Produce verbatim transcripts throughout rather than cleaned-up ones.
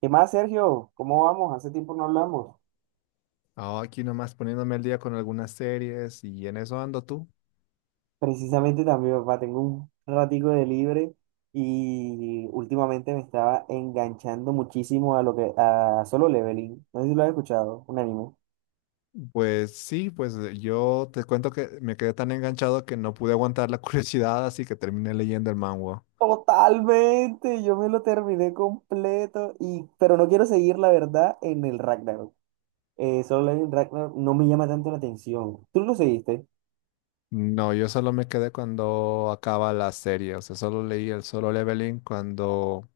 ¿Qué más, Sergio? ¿Cómo vamos? Hace tiempo no hablamos. Ah, aquí nomás poniéndome al día con algunas series y en eso ando tú. Precisamente también, papá, tengo un ratico de libre y últimamente me estaba enganchando muchísimo a lo que a Solo Leveling. No sé si lo has escuchado, un anime. Pues sí, pues eh, yo te cuento que me quedé tan enganchado que no pude aguantar la curiosidad, así que terminé leyendo el manhwa. Totalmente, yo me lo terminé completo y pero no quiero seguir la verdad en el Ragnarok. Eh, Solo Leveling Ragnarok no me llama tanto la atención. ¿Tú lo seguiste? No, yo solo me quedé cuando acaba la serie, o sea, solo leí el Solo Leveling cuando,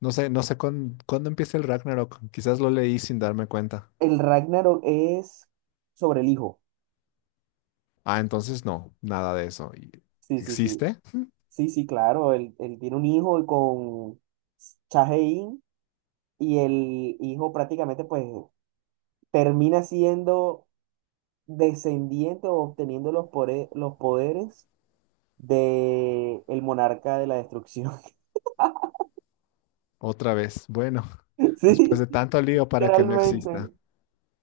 no sé, no sé cuán- cuándo empieza el Ragnarok, quizás lo leí sin darme cuenta. El Ragnarok es sobre el hijo. Ah, entonces no, nada de eso. ¿Y Sí, sí, sí. ¿Existe? Sí, sí, claro, él, él tiene un hijo con Cha in y el hijo prácticamente pues termina siendo descendiente o obteniendo los, pore- los poderes de el monarca de la destrucción. Otra vez. Bueno, después Sí, de tanto lío para que no literalmente, exista.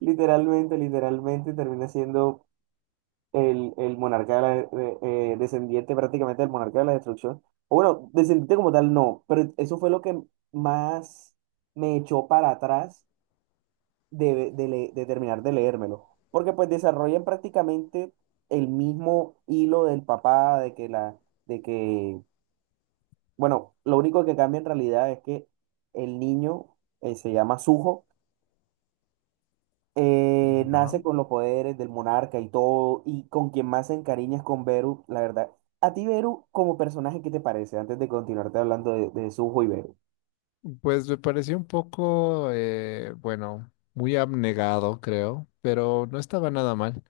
literalmente, literalmente termina siendo el, el monarca de la, de- eh, descendiente prácticamente del monarca de la destrucción. O bueno, descendiente como tal no, pero eso fue lo que más me echó para atrás de, de le- de terminar de leérmelo. Porque pues desarrollan prácticamente el mismo hilo del papá, de que la, de que, bueno, lo único que cambia en realidad es que el niño eh, se llama Suho, eh, Ya. nace con los poderes del monarca y todo, y con quien más se encariña es con Beru, la verdad. A ti, Beru, como personaje, ¿qué te parece? Antes de continuarte hablando de, de Suho y Beru. Pues me pareció un poco, eh, bueno, muy abnegado, creo, pero no estaba nada mal.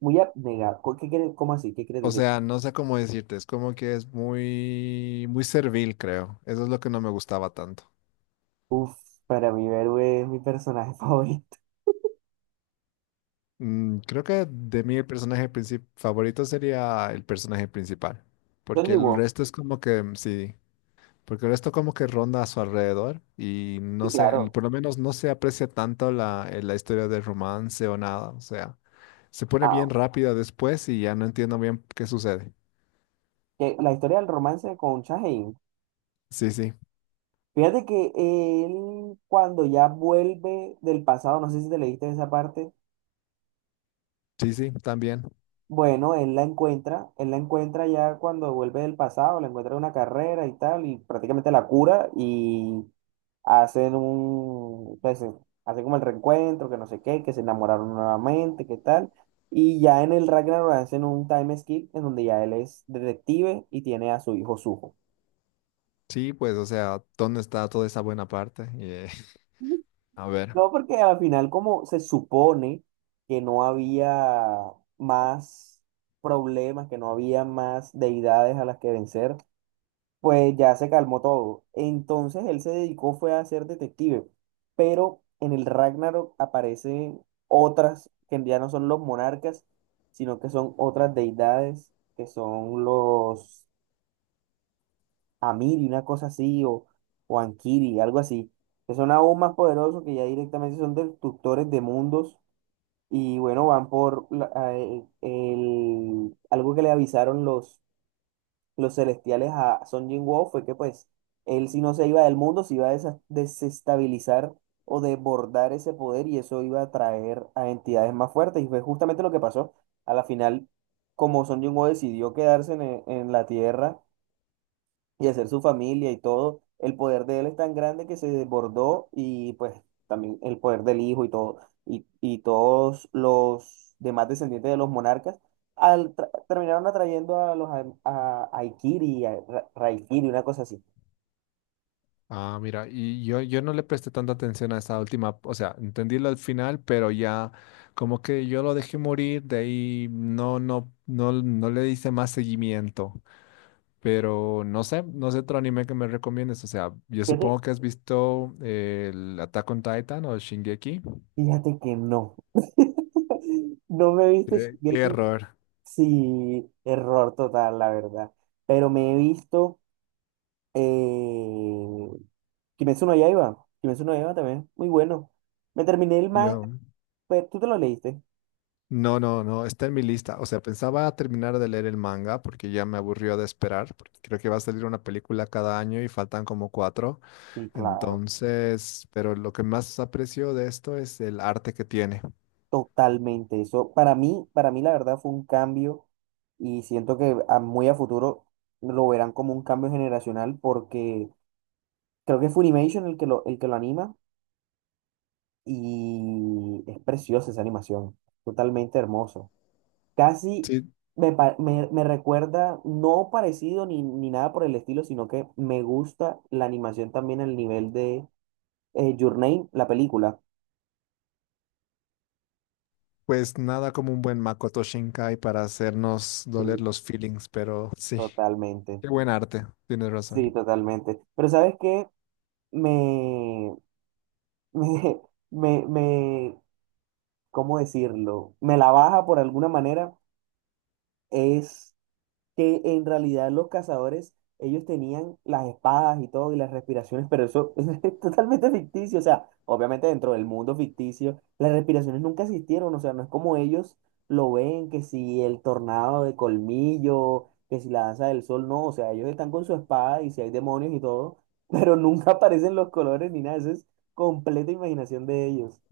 Muy abnegado. ¿Cu- ¿Qué quieres, cómo así? ¿Qué quieres O decir? sea, no sé cómo decirte, es como que es muy, muy servil, creo. Eso es lo que no me gustaba tanto. Uf, para mí Beru es mi personaje favorito. Mm, creo que de mí el personaje princip- favorito sería el personaje principal, Don porque Yu. el resto es como que, mm, sí, porque el resto como que ronda a su alrededor y Sí, no sé, el- claro. por lo menos no se aprecia tanto la, eh, la historia de romance o nada. O sea, se pone bien Ah, rápida después y ya no entiendo bien qué sucede. que la historia del romance con Shaheen. Sí, sí, Fíjate que él, cuando ya vuelve del pasado, no sé si te leíste esa parte, sí, sí, también. bueno, él la encuentra, él la encuentra ya cuando vuelve del pasado, la encuentra en una carrera y tal, y prácticamente la cura y hacen un, pues, eh, hacen como el reencuentro, que no sé qué, que se enamoraron nuevamente, qué tal. Y ya en el Ragnarok hacen un time skip en donde ya él es detective y tiene a su hijo Suho. Sí, pues, o sea, ¿dónde está toda esa buena parte? Y, eh, a ver. No, porque al final, como se supone que no había más problemas, que no había más deidades a las que vencer, pues ya se calmó todo. Entonces él se dedicó fue a ser detective, pero en el Ragnarok aparecen otras que ya no son los monarcas, sino que son otras deidades, que son los Amiri, una cosa así, o, o Ankiri, algo así, que son aún más poderosos, que ya directamente son destructores de mundos y bueno, van por la- a- el, el- algo que le avisaron los, los celestiales a Son Jin-woo fue que pues él si no se iba del mundo, se iba a desa- desestabilizar o desbordar ese poder y eso iba a traer a entidades más fuertes. Y fue justamente lo que pasó. A la final, como Son Jin-woo decidió quedarse en, e- en la Tierra, y hacer su familia y todo, el poder de él es tan grande que se desbordó y pues también el poder del hijo y todo, y, y todos los demás descendientes de los monarcas al, tra- terminaron atrayendo a los a, a Aikiri, a Ra- Raikiri, una cosa así. Ah, mira, y yo, yo no le presté tanta atención a esa última, o sea, entendí lo al final, pero ya como que yo lo dejé morir, de ahí no, no, no, no le hice más seguimiento. Pero no sé, no sé otro anime que me recomiendes. O sea, yo Fíjate, supongo que has visto eh, el Attack on Titan o Shingeki. fíjate que no. No me he visto Qué, qué Shingeki, error. sí, error total, la verdad. Pero me he visto Eh, Kimetsu no Yaiba. Kimetsu no Yaiba también. Muy bueno. Me terminé el manga. Yo, Pues, ¿tú te lo leíste? no, no, no, está en mi lista. O sea, pensaba terminar de leer el manga porque ya me aburrió de esperar, porque creo que va a salir una película cada año y faltan como cuatro. Sí, claro. Entonces, pero lo que más aprecio de esto es el arte que tiene. Totalmente. Eso para mí, para mí la verdad fue un cambio y siento que a- muy a futuro lo verán como un cambio generacional porque creo que es Funimation el que lo, el que lo anima y es preciosa esa animación. Totalmente hermoso. Casi Sí, me, pa- me, me recuerda, no parecido ni, ni nada por el estilo, sino que me gusta la animación también al nivel de eh, Your Name, la película. pues nada como un buen Makoto Shinkai para hacernos doler Sí, los feelings, pero sí. totalmente. Qué buen arte, tienes razón. Sí, totalmente. Pero ¿sabes qué? Me, me, me, me, ¿cómo decirlo? Me la baja por alguna manera. Es que en realidad los cazadores, ellos tenían las espadas y todo y las respiraciones, pero eso es totalmente ficticio, o sea, obviamente dentro del mundo ficticio, las respiraciones nunca existieron, o sea, no es como ellos lo ven, que si el tornado de colmillo, que si la danza del sol, no, o sea, ellos están con su espada y si hay demonios y todo, pero nunca aparecen los colores ni nada, eso es completa imaginación de ellos.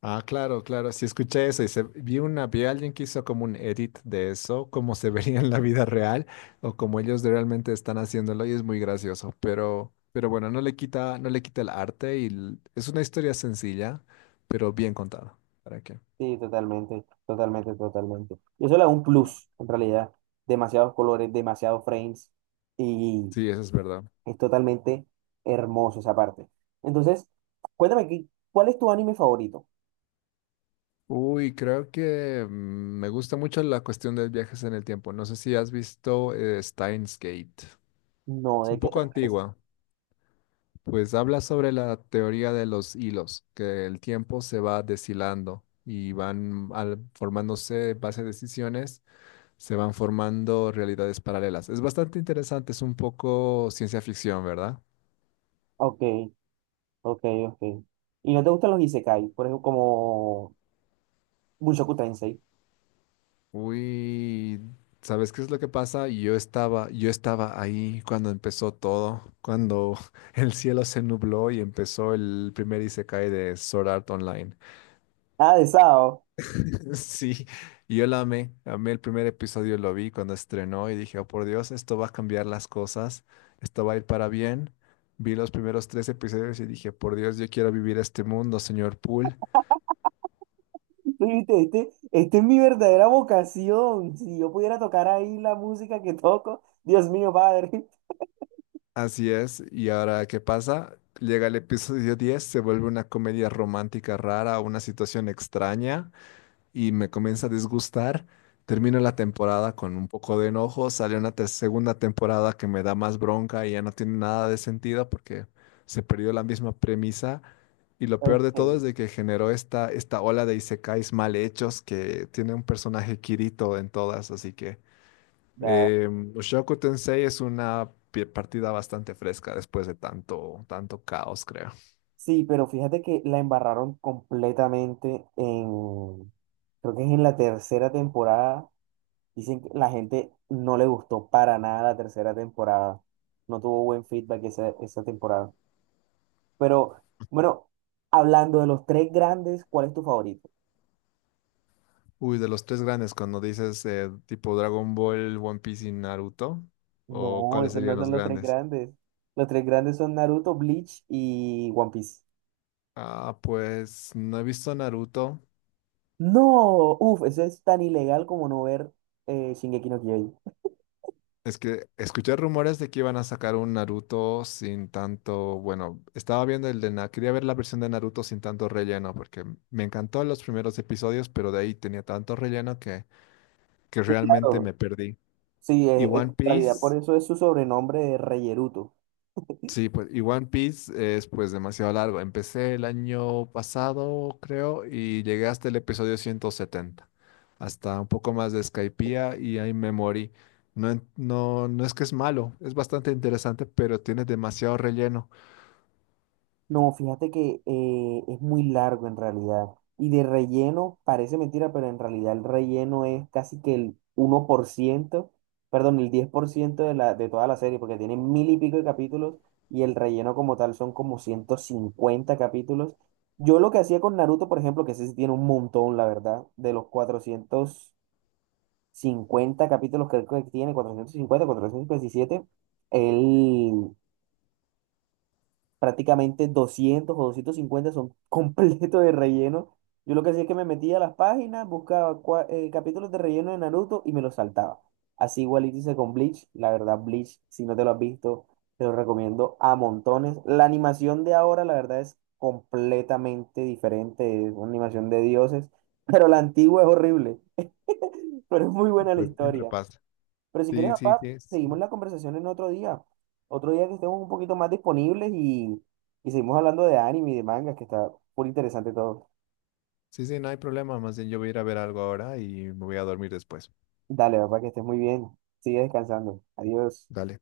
Ah, claro, claro, sí escuché eso y se, vi una, vi a alguien que hizo como un edit de eso, como se vería en la vida real o como ellos de- realmente están haciéndolo y es muy gracioso, pero, pero bueno, no le quita, no le quita el arte y l- es una historia sencilla, pero bien contada. ¿Para qué? Sí, totalmente, totalmente, totalmente. Y eso le da un Ah, plus, en realidad. Demasiados colores, demasiados frames y sí, eso es verdad. es totalmente hermoso esa parte. Entonces, cuéntame qué ¿cuál es tu anime favorito? Uy, creo que mm, me gusta mucho la cuestión de viajes en el tiempo. No sé si has visto eh, Steins Gate. No, Es ¿de un qué poco trata esa? antigua. Pues habla sobre la teoría de los hilos, que el tiempo se va deshilando y van al- formándose base de decisiones, se van formando realidades paralelas. Es bastante interesante, es un poco ciencia ficción, ¿verdad? Ok, ok, ok. ¿Y no te gustan los isekai? Por ejemplo, como Mushoku Tensei. Uy, ¿sabes qué es lo que pasa? Yo estaba, yo estaba ahí cuando empezó todo, cuando el cielo se nubló y empezó el primer isekai de Sword Art Online. Ah, de Sao. Sí, y yo la amé, amé el primer episodio, lo vi cuando estrenó y dije: oh por Dios, esto va a cambiar las cosas, esto va a ir para bien. Vi los primeros tres episodios y dije: por Dios, yo quiero vivir este mundo, señor Poole. Tú viste, Este, este es mi verdadera vocación. Si yo pudiera tocar ahí la música que toco, Dios mío, padre. Así es, y ahora, ¿qué pasa? Llega el episodio diez, se vuelve una comedia romántica rara, una situación extraña, y me comienza a disgustar. Termino la temporada con un poco de enojo, sale una ter- segunda temporada que me da más bronca y ya no tiene nada de sentido porque se perdió la misma premisa. Y lo peor de todo Ok. es de que generó esta, esta ola de isekais mal hechos que tiene un personaje Kirito en todas, así que eh, Mushoku Tensei es una pi- partida bastante fresca después de tanto, tanto caos, creo. Sí, pero fíjate que la embarraron completamente en, creo que es en la tercera temporada. Dicen que la gente no le gustó para nada la tercera temporada. No tuvo buen feedback esa, esa temporada. Pero bueno, hablando de los tres grandes, ¿cuál es tu favorito? Uy, de los tres grandes, cuando dices eh, tipo Dragon Ball, One Piece y Naruto, ¿o No, cuáles esos no serían son los los tres grandes? grandes. Los tres grandes son Naruto, Bleach y One Piece. Ah, pues no he visto Naruto. No, uff, eso es tan ilegal como no ver eh, Shingeki no Kyojin. Es que escuché rumores de que iban a sacar un Naruto sin tanto, bueno, estaba viendo el de Na, quería ver la versión de Naruto sin tanto relleno, porque me encantó los primeros episodios, pero de ahí tenía tanto relleno que, que Sí, realmente claro. me perdí. Sí, Y eh, en One realidad por Piece. eso es su sobrenombre de Reyeruto. Sí, pues, y One Piece es pues demasiado largo. Empecé el año pasado, creo, y llegué hasta el episodio ciento setenta, hasta un poco más de Skypiea y ahí me morí. No, en- no, no es que es malo, es bastante interesante, pero tiene demasiado relleno. No, fíjate que eh, es muy largo en realidad. Y de relleno, parece mentira, pero en realidad el relleno es casi que el uno por ciento. Perdón, el diez por ciento de la, de toda la serie, porque tiene mil y pico de capítulos y el relleno como tal son como ciento cincuenta capítulos. Yo lo que hacía con Naruto, por ejemplo, que ese sí tiene un montón, la verdad, de los cuatrocientos cincuenta capítulos creo que tiene, cuatrocientos cincuenta, cuatrocientos cincuenta y siete, él prácticamente doscientos o doscientos cincuenta son completos de relleno. Yo lo que hacía es que me metía a las páginas, buscaba cua- eh, capítulos de relleno de Naruto y me los saltaba. Así igual hice con Bleach. La verdad, Bleach, si no te lo has visto, te lo recomiendo a montones. La animación de ahora, la verdad, es completamente diferente. Es una animación de dioses, pero la antigua es horrible, pero es muy buena la Pues siempre historia. pasa. Pero si quieres, Sí, sí, papá, sí, sí, seguimos la conversación en otro día. Otro día que estemos un poquito más disponibles y, y seguimos hablando de anime y de mangas, que está muy interesante todo. sí, sí, no hay problema. Más bien yo voy a ir a ver algo ahora y me voy a dormir después. Dale, papá, que estés muy bien. Sigue descansando. Adiós. Dale.